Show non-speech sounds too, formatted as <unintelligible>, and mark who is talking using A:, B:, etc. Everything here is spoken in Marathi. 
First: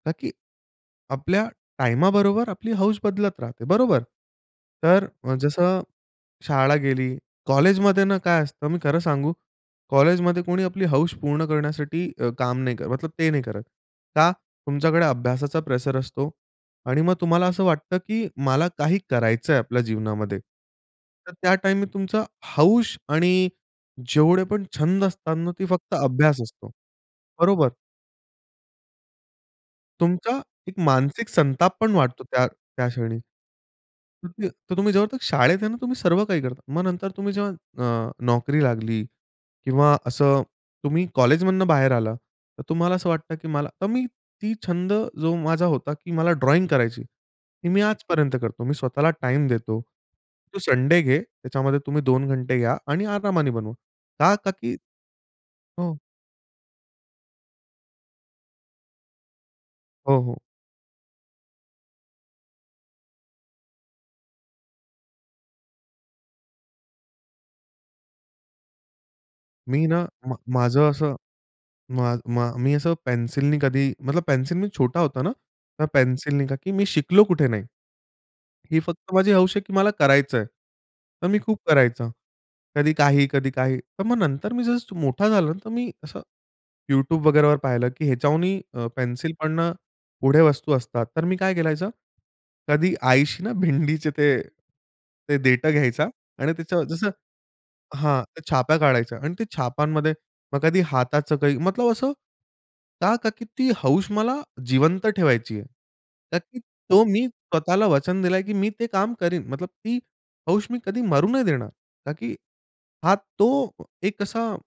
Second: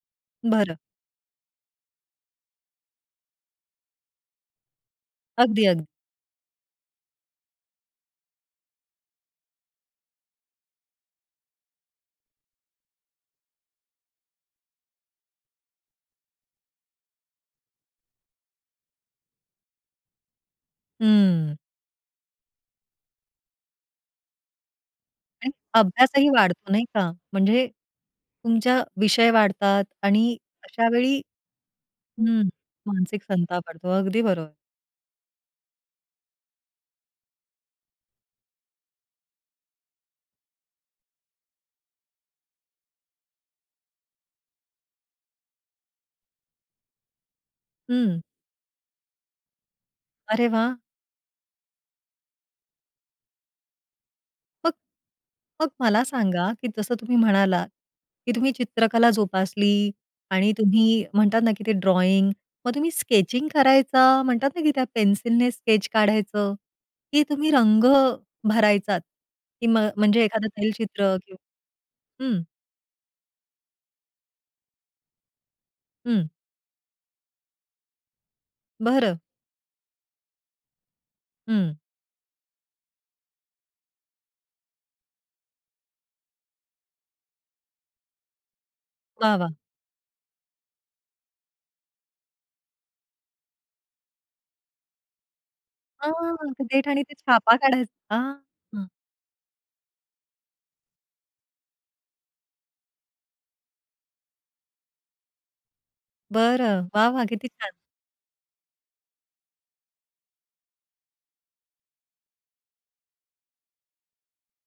A: का की
B: बरं.
A: आपल्या टाईमाबरोबर आपली हौस बदलत राहते, बरोबर? तर अ,
B: अगदी,
A: जसं
B: अगद
A: शाळा गेली, कॉलेजमध्ये ना काय असतं मी खरं सांगू, कॉलेजमध्ये कोणी आपली हौस पूर्ण करण्यासाठी अ, काम नाही करत, मतलब ते नाही करत. का? तुमच्याकडे अभ्यासाचा प्रेशर असतो आणि मग तुम्हाला असं वाटतं, की मला काही करायचंय आपल्या जीवनामध्ये. तर त्या
B: हं.
A: टाईममध्ये तुमचा हौस आणि जेवढे पण छंद असतात ना,
B: आणि
A: ते फक्त
B: अभ्यासही
A: अभ्यास असतो,
B: वाढतो नाही का? म्हणजे
A: बरोबर?
B: तुमच्या विषय वाढतात आणि
A: तुमचा एक
B: अशावेळी
A: मानसिक संताप पण वाढतो
B: हं,
A: त्या त्या क्षणी.
B: मानसिक संताप वाढतो. अगदी बरोबर.
A: <unintelligible> तर तुम्ही जोपर्यंत तर शाळेत आहे ना, तुम्ही सर्व काही करता. मग नंतर तुम्ही जेव्हा अ, नोकरी लागली किंवा असं तुम्ही कॉलेजमधनं बाहेर आला तर तुम्हाला असं वाटतं, की मला तर मी ती छंद जो माझा होता, की मला ड्रॉइंग करायची. ती मी
B: हं.
A: आजपर्यंत करतो. मी स्वतःला टाईम देतो,
B: अरे
A: तू
B: वाह!
A: संडे घे. त्याच्यामध्ये तुम्ही 2 घंटे घ्या आणि आरामाने बनवू. का? का
B: मग
A: की
B: मग
A: हं.
B: मला सांगा की जसं तुम्ही म्हणालात, की तुम्ही चित्रकला जोपासली
A: हो, हो.
B: आणि तुम्ही म्हणतात ना, की ते ड्रॉइंग, मग तुम्ही स्केचिंग करायचा म्हणतात ना, की त्या पेन्सिलने स्केच काढायचं, की तुम्ही रंग भरायचात, की
A: मी
B: मग
A: ना
B: म्हणजे
A: मग
B: एखादं
A: माझं असं,
B: तैलचित्र किंवा
A: मा
B: हं.
A: मा मी असं पेन्सिलनी कधी मतलब पेन्सिल मी छोटा होता ना, त्या
B: हं.
A: पेन्सिलनी का की मी शिकलो कुठे नाही. ही फक्त
B: बरं.
A: माझी हौस आहे, की मला करायचंय. तर मी खूप
B: हं.
A: करायचं. कधी काही, कधी काही. तर मग नंतर मी जसं मोठा झालो तर मी असं YouTube वगैरे वर पाहिलं, की ह्याच्याहुनही अ, पेन्सिल
B: वाह! वाह!
A: पण अ, पुढे वस्तू असतात. तर मी काय करायचो? कधी आईशी ना भिंडीचे ते ते देठं घ्यायचा
B: आह!
A: आणि त्याचंवर
B: देठाने
A: जसं
B: ते छाप काढायचा?
A: हां, त्या छाप
B: हां.
A: काढायचा अन् ते छापांमध्ये मग कधी हाताचं काही. मतलब असं का, का की ती हौस मला जिवंत ठेवायची आहे. का की
B: बरं.
A: तो
B: वाह! वाह!
A: मी
B: किती छान!
A: स्वतःला वचन दिलाय, की मी ते काम करीन मतलब ती हौस मी कधी मरू नाही देणार. का की हा तो एक असा